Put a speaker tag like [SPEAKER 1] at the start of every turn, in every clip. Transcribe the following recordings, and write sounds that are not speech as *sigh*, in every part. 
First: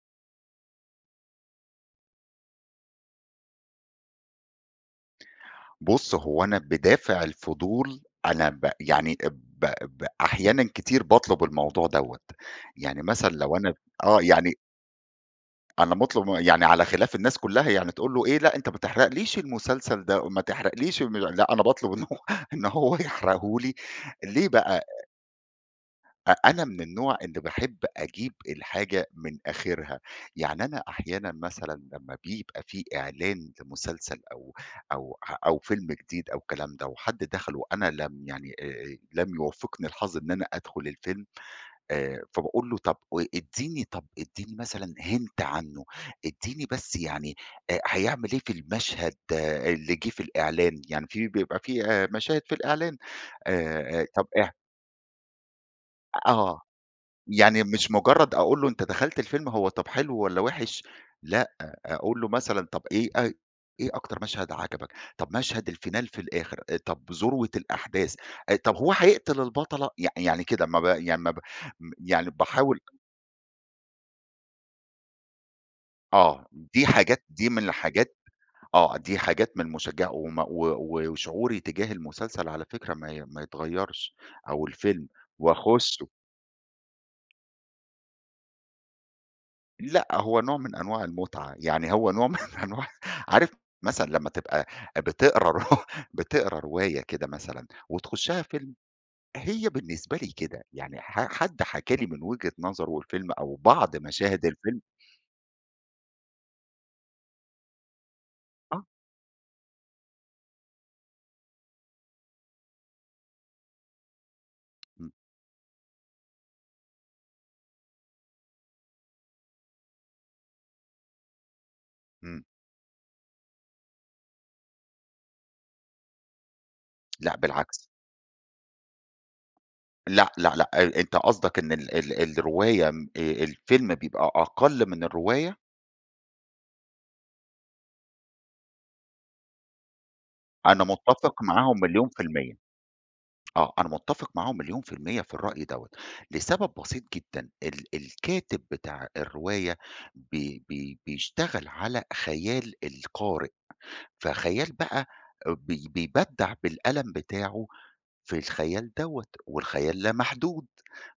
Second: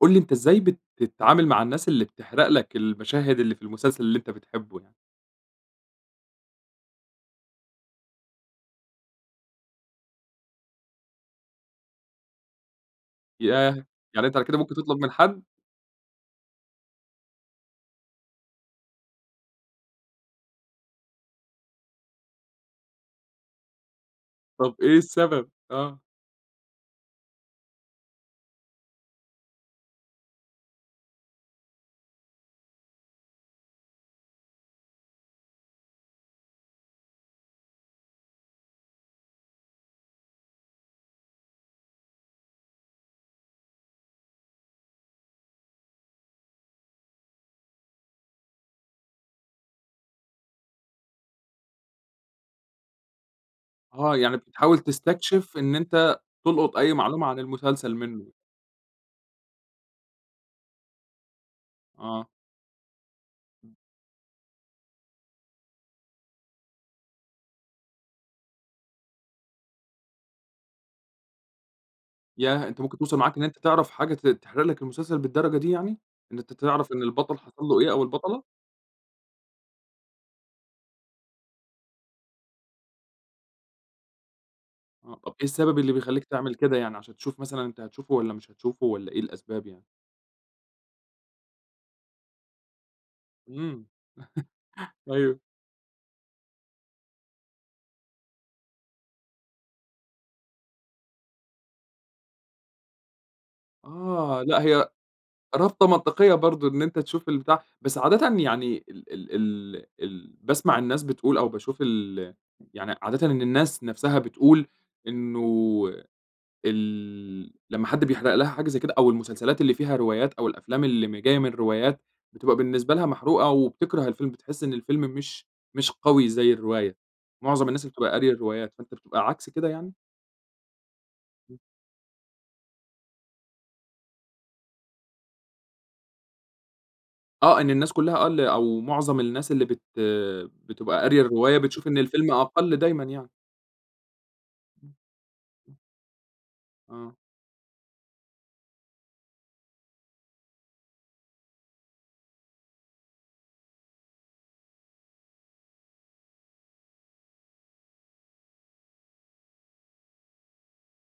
[SPEAKER 1] قُل لي أنت إزاي بتتعامل مع الناس اللي بتحرق لك المَشَاهد اللي في المسلسل اللي أنت بتحبه يعني؟
[SPEAKER 2] بُص هو أنا بِدافع الفضول أنا ب يعني ب ب أحيانًا كتير باطلب الموضوع دوّة، يعني مثلًا لو أنا
[SPEAKER 1] ياه!
[SPEAKER 2] آه،
[SPEAKER 1] يعني أنت على
[SPEAKER 2] يعني
[SPEAKER 1] كده ممكن تُطلب من حد؟
[SPEAKER 2] أنا باطلب م يعني على خلاِف الناس كلها يعني تقول له: "إيه لأ، أنت ما تحرقليش المسلسل ده، ما تحرقليش الم" لأ أنا باطلب إن هو إن هو يحرقه لي ليه بقى؟
[SPEAKER 1] طب
[SPEAKER 2] آآ
[SPEAKER 1] إيه السبب؟ آه.
[SPEAKER 2] أ أنا من النوع اللي باحب أجيب الحاجة من آخرها، يعني أنا أحيانًا مثلًا لمّا بيبقى في إعلان لمسلسل أو أو ه أو فيلم جديد أو كلام ده وحد دخل وأنا لم يعني آآ، لم يوفقني الحظ إن أنا أدخل الفيلم آآ، فباقول له طب و اديني طب اديني مثلًا hint عنّه، اديني بس يعني آآ، هيعمل إيه في المشهد اللي جه في الإعلان؟ يعني في بيبقى في آآ، مشاهد في الإعلان. آآ،
[SPEAKER 1] آه،
[SPEAKER 2] طب
[SPEAKER 1] يعني
[SPEAKER 2] إيه
[SPEAKER 1] بتحاول تستكشف إن
[SPEAKER 2] أ
[SPEAKER 1] أنت
[SPEAKER 2] آه،
[SPEAKER 1] تُلقط أي معلومة عن
[SPEAKER 2] يعني مش
[SPEAKER 1] المسلسل منه.
[SPEAKER 2] مجرّد أقول له: "أنت دخلت الفيلم، هو طب حلو والَّا وحش؟" لأ أقول
[SPEAKER 1] آه.
[SPEAKER 2] له مثلًا "طب إيه اي
[SPEAKER 1] إمم.
[SPEAKER 2] إيه أكتر مشهد عجبك؟ طب مشهد الفينال في الآخر؟ آآ، طب ذروة الأحداث، آآ، طب هو هيقتل البطلة؟" يع يعني كده ما ب يعني ما ب م يعني
[SPEAKER 1] ياه!
[SPEAKER 2] باحاول
[SPEAKER 1] أنت ممكن توصل معاك إن أنت تعرف حاجة ت تحرق لك المسلسل بالدرجة دي يعني؟ إن
[SPEAKER 2] آه،
[SPEAKER 1] أنت
[SPEAKER 2] دي
[SPEAKER 1] تعرف إن
[SPEAKER 2] حاجات
[SPEAKER 1] البطل
[SPEAKER 2] دي
[SPEAKER 1] حصل
[SPEAKER 2] من
[SPEAKER 1] له إيه أو
[SPEAKER 2] الحاجات
[SPEAKER 1] البطلة؟
[SPEAKER 2] آه، دي حاجات من المشجعة وم و و وشعوري تجاه المسلسل على فكرة ما ي ما يتغيرش أو الفيلم،
[SPEAKER 1] آه، إيه السبب اللي
[SPEAKER 2] واخشه.
[SPEAKER 1] بيخليك تعمل كده يعني، عشان تشوف مثلًا أنت هتشوفه والّا مش هتشوفه؟ والَّا إيه الأسباب يعني؟
[SPEAKER 2] لأ، هو نوع من أنواع المتعة، يعني هو نوع من أنواع عارف
[SPEAKER 1] امم،
[SPEAKER 2] مثلًا لمّا تبقى
[SPEAKER 1] *laughs* أيوه.
[SPEAKER 2] بتقرا ر بتقرا رواية كده مثلًا وتخشها فيلم، هي بالنسبة لي كده، يعني ح حد حكى لي من وجهة نظره الفيلم أو بعض
[SPEAKER 1] آه،
[SPEAKER 2] مشاهد
[SPEAKER 1] لأ،
[SPEAKER 2] الفيلم
[SPEAKER 1] هي رابطة منطقيّة برضو إن أنت تشوف البتاع بس عادةِ يعني
[SPEAKER 2] آه.
[SPEAKER 1] ال ال ال ال باسمع الناس بتقول أو باشوف ال يعني عادةً إن الناس نفسها بتقول
[SPEAKER 2] امم.
[SPEAKER 1] إنّه ال لمّا حد بيحرق لها حاجة زي كده، أو المسلسلات اللي فيها روايات أو الأفلام اللي م جايّة من روايات،
[SPEAKER 2] إمم.
[SPEAKER 1] بتبقى بالنسبة لها محروقة وبتكره الفيلم، بتحس إن الفيلم مش مش قوي زي الرواية،
[SPEAKER 2] *tsk* لأ
[SPEAKER 1] معظم
[SPEAKER 2] بالعكس.
[SPEAKER 1] الناس اللي بتبقى قارية الروايات، فأنت بتبقى عكس كده يعني؟
[SPEAKER 2] لأ، لأ، لأ، ال أنت قصدك إن ال ال الرواية آمم، آآ، الفيلم بيبقى أقل من الرواية؟
[SPEAKER 1] آه إن الناس كلها آه اللي أو معظم الناس اللي بت
[SPEAKER 2] أنا
[SPEAKER 1] بتبقى قارية
[SPEAKER 2] متفق
[SPEAKER 1] الرواية
[SPEAKER 2] معاهم
[SPEAKER 1] بتشوف إن
[SPEAKER 2] مليون في
[SPEAKER 1] الفيلم
[SPEAKER 2] المِيَّة.
[SPEAKER 1] أقل دايمًا يعني.
[SPEAKER 2] آه أنا متفق معاهم مليون في
[SPEAKER 1] امم،
[SPEAKER 2] المِيَّة في الرأي
[SPEAKER 1] *unintelligible*
[SPEAKER 2] دوّة، لسبب بسيط
[SPEAKER 1] آه.
[SPEAKER 2] جدًا ال الكاتب بتاع الرواية ب ب بيشتغل على خيال القارئ، فخيال بقى بي بيبدع بالقلم بتاعه في الخيال دوّة، والخيال لا محدود.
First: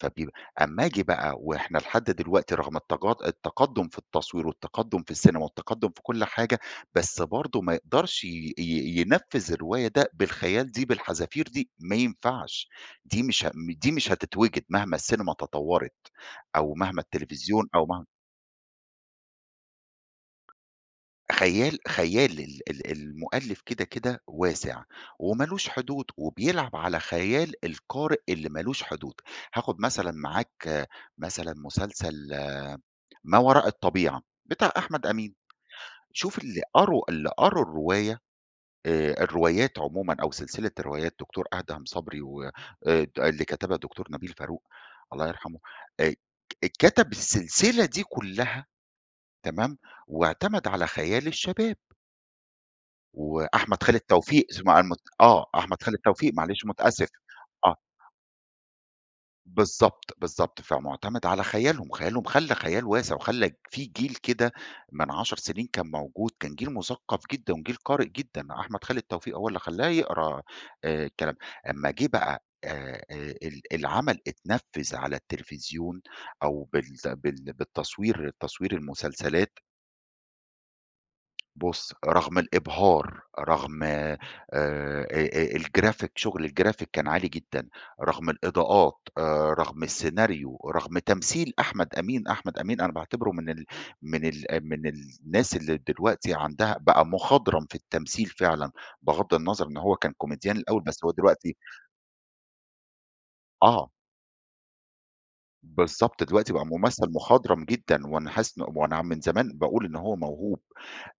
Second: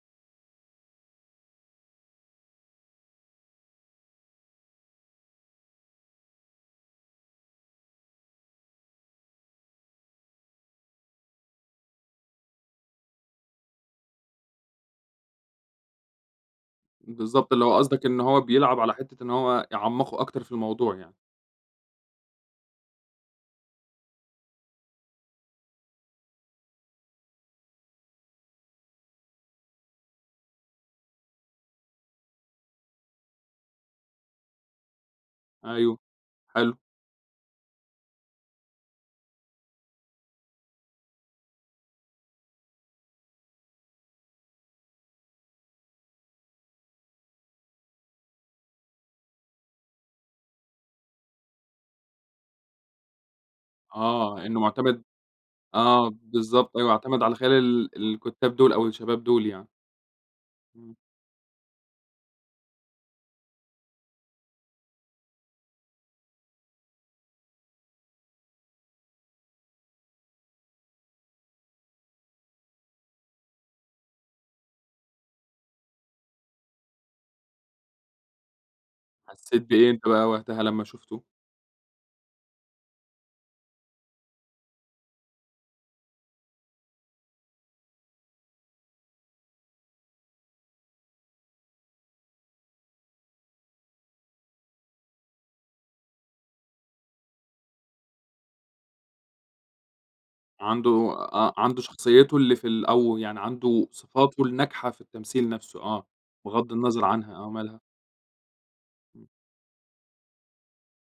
[SPEAKER 2] فبيب أما آجي بقى وإحنا لحد دلوقتي رغم التج التقدم في التصوير والتقدم في السينما والتقدم في كل حاجة، بس برضه ما يقدرش ي ي ينفذ الرواية ده بالخيال دي، بالحذافير دي، ما ينفعش دي مش ه دي مش هتتوجد مهما السينما تطورت، أو مهما
[SPEAKER 1] بالضبط اللي
[SPEAKER 2] التلفزيون
[SPEAKER 1] هو
[SPEAKER 2] أو
[SPEAKER 1] قصدك
[SPEAKER 2] مهما
[SPEAKER 1] إن هو بيلعب على حتة إن هو يعمَّقه أكتر في الموضوع يعني؟
[SPEAKER 2] خيال خيال ال ال المؤلف كده، كده واسع، ومالوش حدود وبيلعب على خيال القارئ اللي مالوش حدود. هاخد مثلًا معاك مثلًا، مسلسل ما وراء الطبيعة بتاع أحمد أمين،
[SPEAKER 1] أيوه
[SPEAKER 2] شوف اللي
[SPEAKER 1] حلو.
[SPEAKER 2] قروا اللي قروا الرواية، آآ، الروايات عمومًا أو سلسلة الروايات دكتور أدهم صبري وآآ د اللي كتبها الدكتور نبيل فاروق الله يرحمه آآ، اتكتب السلسلة دي كلها تمام، واعتمد على خيال الشباب. وأحمد خالد توفيق
[SPEAKER 1] آه، إنه
[SPEAKER 2] تسمع عن
[SPEAKER 1] مُعتمد
[SPEAKER 2] آه، أحمد خالد
[SPEAKER 1] آه،
[SPEAKER 2] توفيق، معلش
[SPEAKER 1] بالضبط، أيوه،
[SPEAKER 2] مُتأسف
[SPEAKER 1] اعْتَمد على خيال
[SPEAKER 2] آه.
[SPEAKER 1] ال الكُتّاب دول أو الشباب دُول يعني.
[SPEAKER 2] بالضبط، بالضبط،
[SPEAKER 1] إمم.
[SPEAKER 2] فمُعتمِد على خيالهم، خيالهم خلّى الخيال واسع، وخلّى في جيل كده من 10 سنين كان موجود كان جيل مُثقف جدًا وجيل قارئ جدًا، أحمد خالد التوفيق هو اللي خلّاه يقرا آآ، الكلام. امّا جه بقى آآ آآ ال العمل اتنفّذ على التلفزيون أو بال بال بالتصوير تصوير المسلسلات
[SPEAKER 1] حسّيت بأيه أنت بقى وقتها لمّا شُفته؟
[SPEAKER 2] بُص رّغم الإبْهار، رّغم آآ، آآ، الجرافيك شُغل الجرافيك كان عالي جدًا، رّغم الإضاءات آآ، رّغم السيناريو ورّغم تَمْثيل أحمد أمين، أحمد أمين أنا باعتبره من ال من ال من الناس اللي دلوقتي عندها بقى مُخضْرم في التَمْثيل فعلًا، بِغضّ النّظَر إن هو كان كوميديان الأوّل
[SPEAKER 1] عنده
[SPEAKER 2] بس هو
[SPEAKER 1] آه،
[SPEAKER 2] دلوقتي
[SPEAKER 1] عنده شخصيته اللي في ال أو يعني عنده
[SPEAKER 2] آه.
[SPEAKER 1] صِفاته الناجحة في التَمْثيل نفسه. آه،
[SPEAKER 2] بالضبط دلوقتي بقى
[SPEAKER 1] بِغضّ النّظَر
[SPEAKER 2] مُمثل
[SPEAKER 1] عنها، آه،
[SPEAKER 2] مُخضْرم
[SPEAKER 1] مالها؟
[SPEAKER 2] جدًا، وأنا حاسس إن وأنا من
[SPEAKER 1] إمم.
[SPEAKER 2] زمان باقول إن هو مَوْهوب،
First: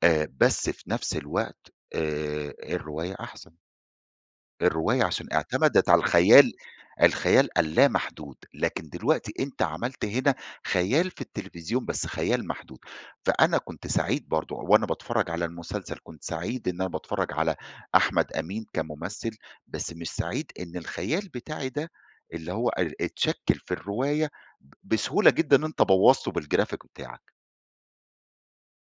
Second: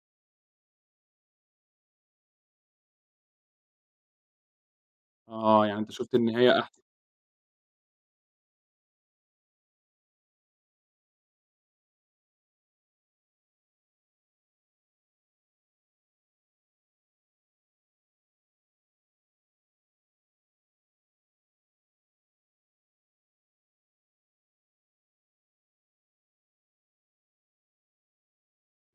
[SPEAKER 2] آآ، بس في نفس الوقت آآ، الرواية أحَسنْ. الرواية عشان
[SPEAKER 1] آه، يعني
[SPEAKER 2] اعتمدِت
[SPEAKER 1] أنت
[SPEAKER 2] على
[SPEAKER 1] شُفت إن
[SPEAKER 2] الخَيال
[SPEAKER 1] هي أحسن؟
[SPEAKER 2] الخَيال اللّا مَحدود، لكن دلوقتي أنت عملت هنا خَيال في التلفزيون بس خَيال مَحدود، فأنا كنت سعيد برضو وأنا باتفرّج على المُسلسل كنت سعيد إن أنا باتفرّج على أحمد أمين كمُمثل، بس مش سعيد إن الخيال بتاعي ده اللي هو آآ، اتشَكّل في الرواية بسهولة جدًا أنت بوّظته بالجرافيك بتاعك.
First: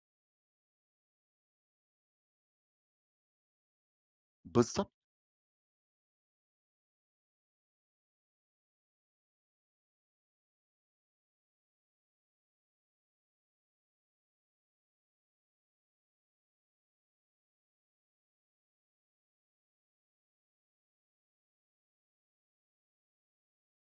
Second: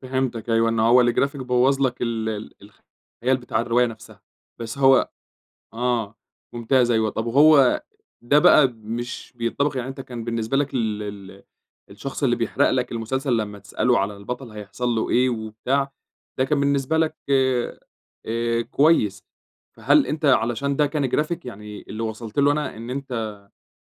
[SPEAKER 1] فِهِمتك أيوه إن هو الgraphic بوَّظ لَك ال ال الخيال بتاع الرواية نفسها، بس
[SPEAKER 2] بالضبط.
[SPEAKER 1] هو آه، ممتاز أيوه طب وهو ده بقى مش بينطبق يعني أنتَ كان بالنسبة لك ال ال الشخص اللي بيحرق لَك المسلسل لما تسأله على البطل هيحصل له إيه وبتاع، ده كان بالنسبة لك آآ آآ، كويس. فهل أنتَ علشان ده كان graphic يعني اللي وصلت له أنا إن أنتَ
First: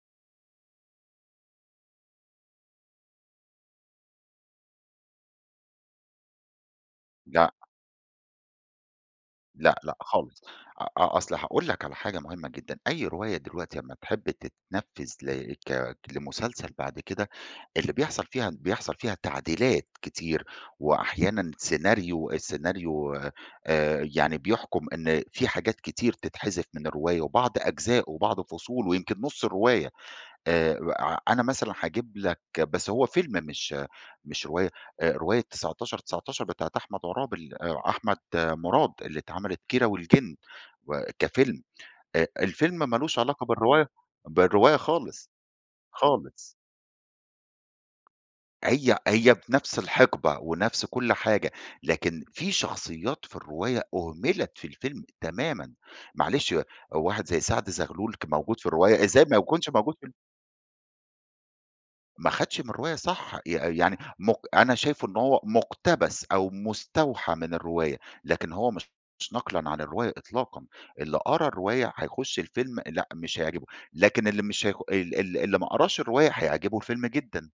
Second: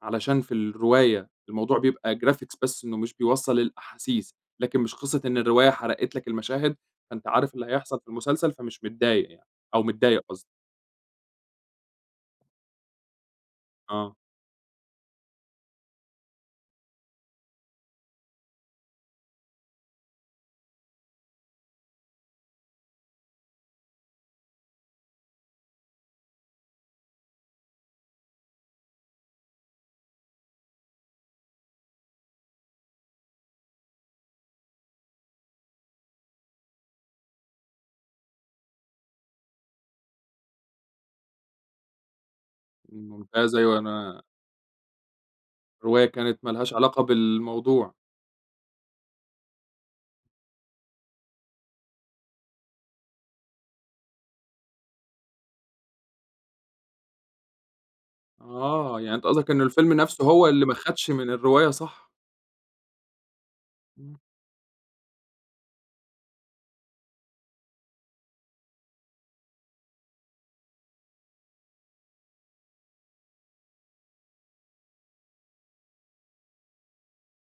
[SPEAKER 1] علشان في الرواية الموضوع بيبقى graphics بس إنه مش بيوصَّل الأحاسيس، لكن مش قصة إن الرواية حرقت لَك المشاهد فأنتَ
[SPEAKER 2] لأ.
[SPEAKER 1] عارف اللي هيحصل في المسلسل، فمش متضايق يعني
[SPEAKER 2] لأ،
[SPEAKER 1] أو
[SPEAKER 2] لأ
[SPEAKER 1] متضايق
[SPEAKER 2] خالص
[SPEAKER 1] قصدي؟
[SPEAKER 2] أ أ أصل هاقول لَك على حاجة مهمة جدًا، أي رواية دلوقتي لما
[SPEAKER 1] آه.
[SPEAKER 2] تحب تتنفذ ل ك لمسلسل بعد كده اللي بيحصل فيها بيحصل فيها تعديلات كتير، وأحيانًا scenario الscenario آآ، يعني بيحكُم إن فيه حاجات كتير تتحذف من الرواية، وبعض أجزاؤه وبعض فصوله ويمكن نص الرواية، آآ، ع أنا مثلًا هاجيب لَك بس هو فيلم مش مش رواية، آآ رواية 1919 بتاعة أحمد عرابي ال أ أحمد مراد اللي اتعملت كيرا والجن، وكفيلم أ الفيلم مالوش علاقة
[SPEAKER 1] ممتاز، أيوه
[SPEAKER 2] بالرواية
[SPEAKER 1] أنا
[SPEAKER 2] بالرواية خالص،
[SPEAKER 1] الرواية
[SPEAKER 2] خالص.
[SPEAKER 1] كانت ما لهاش علاقة بالموضوع.
[SPEAKER 2] هي هي في نفس الحقبة ونفس كل حاجة، لكن في شخصيات في الرواية أهملت في الفيلم تمامًا، معلش واحد زي سعد غلول كان موجود في
[SPEAKER 1] آه،
[SPEAKER 2] الرواية،
[SPEAKER 1] يعني
[SPEAKER 2] إزاي
[SPEAKER 1] أنتَ
[SPEAKER 2] ما
[SPEAKER 1] قصدك إن
[SPEAKER 2] يكونش
[SPEAKER 1] الفيلم
[SPEAKER 2] موجود في ال
[SPEAKER 1] نفسه هو اللي ما خدش من الرواية صح.
[SPEAKER 2] ما خدش من الرواية صح ي يعني
[SPEAKER 1] امم.
[SPEAKER 2] مق أنا شايفه إن هو مقتبس، أو مستوحى من الرواية، لكن هو مش نقلًا عن الرواية إطلاقًا. اللي قرا الرواية هيخش الفيلم لأ مش هيعجبه، لكن اللي مش هيخ ال ال اللي ما قراش الرواية هيعجبه الفيلم جدًا.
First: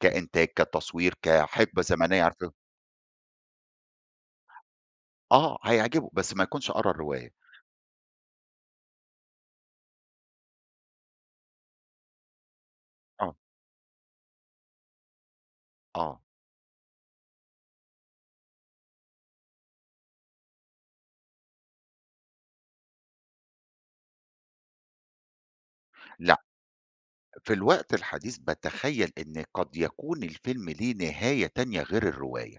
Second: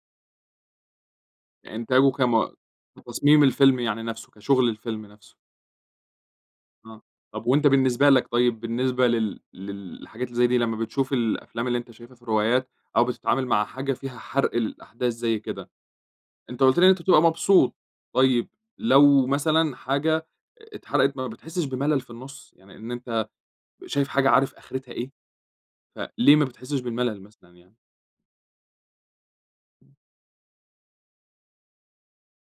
[SPEAKER 2] كإنتاج، كتصوير، كحقبة
[SPEAKER 1] إنتاجه
[SPEAKER 2] زمنية، عارف.
[SPEAKER 1] كم
[SPEAKER 2] *unintelligible*
[SPEAKER 1] في تصميم الفيلم يعني نفسه كشغل الفيلم نفسه.
[SPEAKER 2] آه، هيعجبه بس ما يكونش قرا
[SPEAKER 1] آه،
[SPEAKER 2] الرواية.
[SPEAKER 1] طب وأنتَ بالنسبة لَك طيب بالنسبة لل للحاجات اللي زي دي لما بتشوف الأفلام اللي أنتَ شايفها في الروايات، أو
[SPEAKER 2] آه.
[SPEAKER 1] بتتعامل مع حاجة فيها حرْق الأحداث زي كده.
[SPEAKER 2] آه.
[SPEAKER 1] أنتَ قُلت لي إن أنتَ بتبقى مبسوط، طيب، لو مثلًا حاجة اتحرقت بقى ما بتحسش بملل في النص؟ يعني إن أنتَ شايف حاجة عارف آخرتها إيه. فليه
[SPEAKER 2] لأ.
[SPEAKER 1] ما بتحسش بالملل
[SPEAKER 2] في
[SPEAKER 1] مثلًا يعني؟
[SPEAKER 2] الوقت الحديث باتخيَّل إن قد يكون الفيلم ليه نهاية تانية غير الرواية.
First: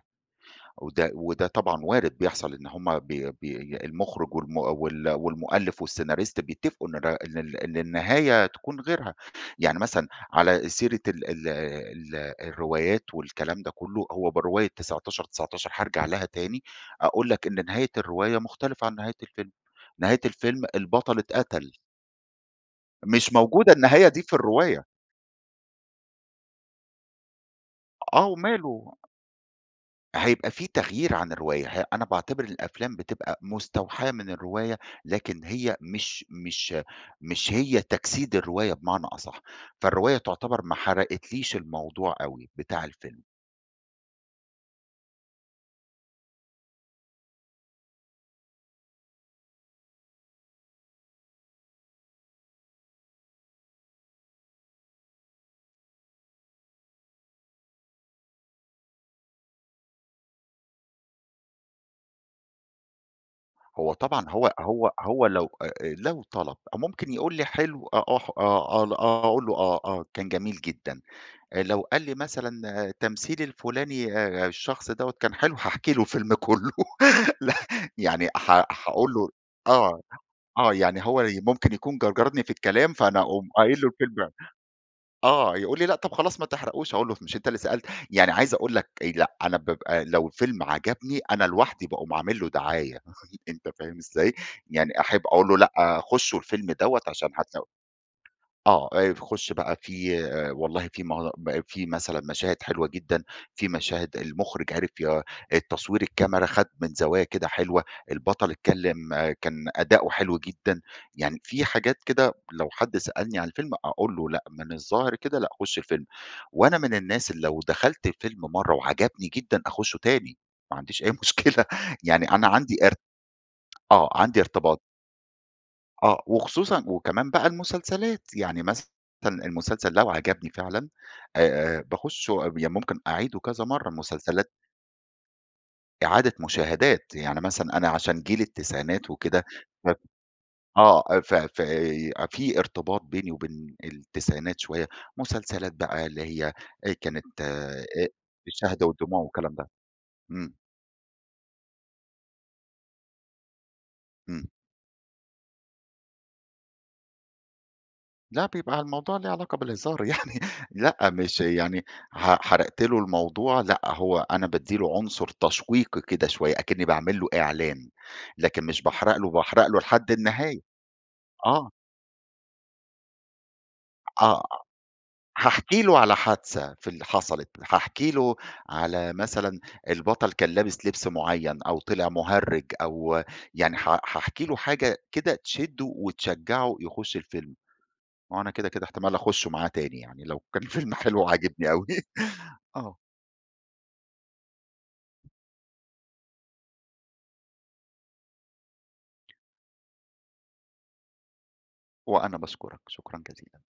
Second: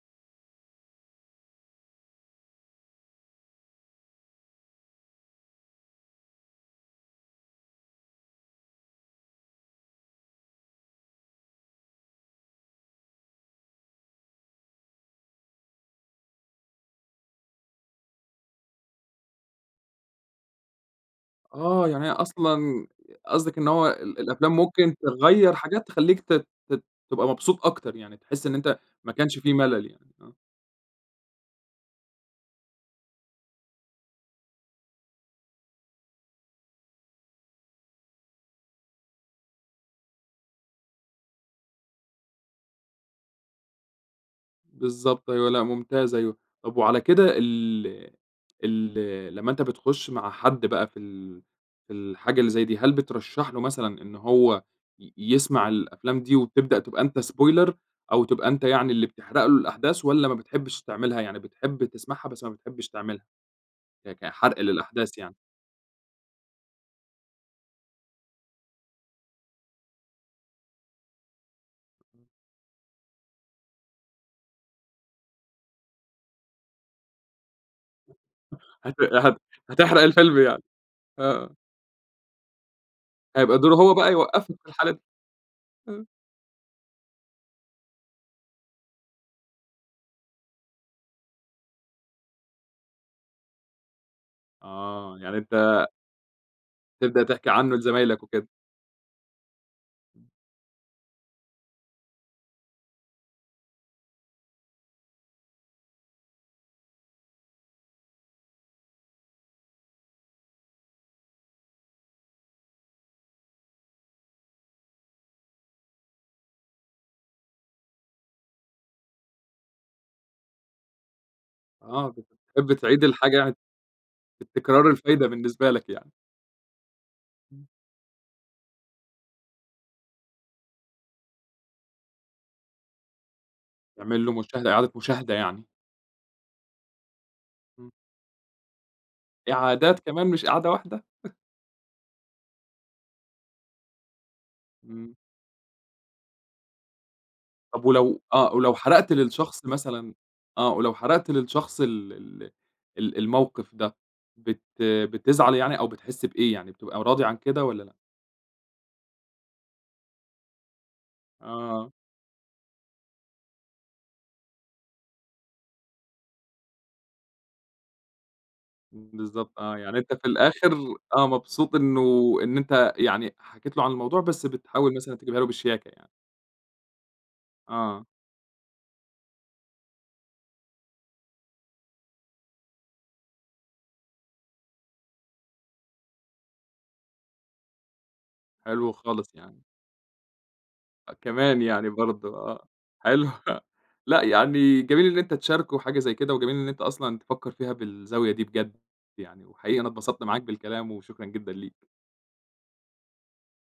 [SPEAKER 2] وده وده طبعًا وارد بيحصل إن هم بي بي المخرج والم وال والمؤلف والسيناريست بيتفقوا إن الر إن ال إن النهاية تكون غيرها، يعني مثلًا على سيرة ال ال ال الروايات والكلام ده كلّه هو برواية 1919 هارجع لها تاني، أقول لَك إن نهاية الرواية مختلفة عن نهاية الفيلم، نهاية الفيلم البطل اتقتل.
[SPEAKER 1] آه، يعني هي أصلًا
[SPEAKER 2] مش
[SPEAKER 1] قصدك إن
[SPEAKER 2] موجودة
[SPEAKER 1] هو
[SPEAKER 2] النهاية
[SPEAKER 1] ال
[SPEAKER 2] دي في
[SPEAKER 1] الأفلام
[SPEAKER 2] الرواية.
[SPEAKER 1] ممكن تغيّر حاجات تخليك ت ت تبقى مبسوط أكتر، يعني
[SPEAKER 2] آه،
[SPEAKER 1] تحس إن أنتَ
[SPEAKER 2] وماله.
[SPEAKER 1] ما كانش فيه ملل يعني. آه.
[SPEAKER 2] هيبقى في تغييرعن الرواية ه أنا باعتبر الأفلام بتبقى مستوحاة من الرواية، لكن هي مش مش مش هي تجسيد الرواية بمعنى أصح، فالرواية تعتبر ما حرقتليش الموضوع أوي بتاع الفيلم.
[SPEAKER 1] بالضبط أيوه لأ ممتاز أيوه، طب وعلى كده ال ال لما أنتَ بتخش مع حد بقى في ال في الحاجة اللي زي دي هل بترشح له مثلًا إن هو ي يسمع الأفلام دي وتبدأ تبقى أنتَ Spoiler أو تبقى أنتَ يعني اللي بتحرق له الأحداث، والّا ما بتحبش تعملها يعني بتحب تسمعها بس ما بتحبش تعملها
[SPEAKER 2] هو
[SPEAKER 1] ي
[SPEAKER 2] طبعًا هو
[SPEAKER 1] كحرق
[SPEAKER 2] هو
[SPEAKER 1] للأحداث
[SPEAKER 2] هو
[SPEAKER 1] يعني؟
[SPEAKER 2] لو، آآ، لو طلب أ ممكن يقول لي حلو، أ أح آه، آه أقول له: "آه، آه كان جميل جدًا،" آآ لو قال لي مثلًا تمثيل الفلاني آآ الشخص دوّة كان حلو، هاحكي له الفيلم كله ل يعني ح
[SPEAKER 1] *unintelligible* هت
[SPEAKER 2] هاقول له:
[SPEAKER 1] هت
[SPEAKER 2] "آه،
[SPEAKER 1] هتحرق الفيلم يعني؟
[SPEAKER 2] آه" يعني هو ي
[SPEAKER 1] آه.
[SPEAKER 2] ممكن يكون جرجرني في الكلام، فأنا أقوم
[SPEAKER 1] هيبقى دوره
[SPEAKER 2] قايل له
[SPEAKER 1] هو بقى
[SPEAKER 2] الفيلم
[SPEAKER 1] يوقفك في الحالة د
[SPEAKER 2] آه يقول لي: "لأ
[SPEAKER 1] *unintelligible*
[SPEAKER 2] طب خلاص ما تحرقوش،" أقول له: "مش أنتَ اللي سألت؟" يعني عايز أقول لَك، آآ، لأ أنا بابقى لو الفيلم عجبني أنا لوحدي باقوم عامل له دعاية *chuckles* أنتَ فاهم إزاي؟ يعني
[SPEAKER 1] آه
[SPEAKER 2] أحب
[SPEAKER 1] يعني
[SPEAKER 2] أقول له:
[SPEAKER 1] أنتَ
[SPEAKER 2] "لأ، خشوا الفيلم دَوَّة
[SPEAKER 1] بتبدأ
[SPEAKER 2] عشان
[SPEAKER 1] تحكي
[SPEAKER 2] هتلاق"
[SPEAKER 1] عنه لزمايلك وكده؟
[SPEAKER 2] آه، آآ، ف خش بقى
[SPEAKER 1] *unintelligible*
[SPEAKER 2] فيه والله في م ب فيه مثلًا مشاهد حلوة جدًا، فيه مشاهد المخرج عرِف ي التصوير الكاميرا خد من زوايا كده حلوة، البطل اتكلم كان أداؤه حلو جدًا، يعني فيه حاجات كده،" لو حد سألني عن الفيلم أقول له: "لأ من الظاهر كده لأ خش الفيلم،" وأنا من الناس اللي لو دخلت الفيلم مرّة وعجبني جدًا أخشه تاني، ما عنديش أي مشكلة
[SPEAKER 1] آه
[SPEAKER 2] يعني أنا
[SPEAKER 1] بتحب
[SPEAKER 2] عندي ارت
[SPEAKER 1] تعيد الحاجة يعني؟
[SPEAKER 2] آه عندي
[SPEAKER 1] في
[SPEAKER 2] ارتباط
[SPEAKER 1] التكرار الفايدة بالنسبة لك يعني.
[SPEAKER 2] آه وخصوصًا وكمان بقى
[SPEAKER 1] *unintelligible*
[SPEAKER 2] المسلسلات يعني مثلًا المسلسل لو عجبني فعلًا، آآ، باخشه يعني ممكن أعيده كذا مرة
[SPEAKER 1] يعمل له
[SPEAKER 2] المسلسلات
[SPEAKER 1] مشاهدة إعادة مشاهدة يعني؟
[SPEAKER 2] إعادة مشاهدات، يعني مثلًا أنا
[SPEAKER 1] امم.
[SPEAKER 2] عشان جيل التسعينات وكده ف
[SPEAKER 1] إعادات كمان مش إعادة
[SPEAKER 2] آه
[SPEAKER 1] واحدة؟
[SPEAKER 2] ف
[SPEAKER 1] *chuckles*
[SPEAKER 2] ف في ارتباط بيني وبين التسعينات شوية
[SPEAKER 1] امم.
[SPEAKER 2] مسلسلات بقى اللي هي، آآ، كانت، آآ
[SPEAKER 1] طب ولو آه ولو
[SPEAKER 2] الشهد
[SPEAKER 1] حرقت
[SPEAKER 2] والدموع والكلام
[SPEAKER 1] للشخص
[SPEAKER 2] ده.
[SPEAKER 1] مثلًا
[SPEAKER 2] امم.
[SPEAKER 1] آه ولو حرقت للشخص ال ال ال الموقف ده
[SPEAKER 2] امم.
[SPEAKER 1] بت بتزعل يعني أو بتحس بإيه يعني بتبقى راضي عن كده والّا لأ؟
[SPEAKER 2] لا بيبقى الموضوع ليه علاقة بالهزار يعني لأ مش يعني
[SPEAKER 1] آه.
[SPEAKER 2] ح حرقت له الموضوع لأ، هو أنا بادِّي له عنصر تشويقي كده شوية، أكني باعمل له إعلان. لكن مش باحرق له
[SPEAKER 1] بالضبط
[SPEAKER 2] باحرق
[SPEAKER 1] آه
[SPEAKER 2] له
[SPEAKER 1] يعني
[SPEAKER 2] لحد
[SPEAKER 1] أنتَ في
[SPEAKER 2] النهاية.
[SPEAKER 1] الآخر آه
[SPEAKER 2] آه.
[SPEAKER 1] مبسوط إنه إن أنتَ يعني حكيت له عن الموضوع،
[SPEAKER 2] آه،
[SPEAKER 1] بس
[SPEAKER 2] آه.
[SPEAKER 1] بتحاول مثلًا تجيبها له
[SPEAKER 2] هاحكي
[SPEAKER 1] بشياكة
[SPEAKER 2] له
[SPEAKER 1] يعني.
[SPEAKER 2] على حادثة في ال حصلت،
[SPEAKER 1] آه.
[SPEAKER 2] هاحكي له على مثلًا البطل كان لابس لبس معين، أو طلع مهرج أو يعني حا هاحكي له حاجة كده تشده، وتشجعه يخش الفيلم. وأنا كده كده
[SPEAKER 1] حلو
[SPEAKER 2] احتمال
[SPEAKER 1] خالص
[SPEAKER 2] أخشه
[SPEAKER 1] يعني.
[SPEAKER 2] معاه تاني يعني لو كان الفيلم
[SPEAKER 1] آه
[SPEAKER 2] حلو
[SPEAKER 1] كمان
[SPEAKER 2] وعاجبني أوي
[SPEAKER 1] يعني برضه، آه
[SPEAKER 2] آه.
[SPEAKER 1] حلو لأ يعني جميل إن أنتَ تشاركه حاجة زي كده، وجميل إن أنتَ أصلًا تفكر فيها بالزاوية دي بجد يعني، وحقيقي أنا اتبسطت معاك بالكلام، وشكرا جدًا ليك.
[SPEAKER 2] وأنا باشكرك شكرًا جزيلًا.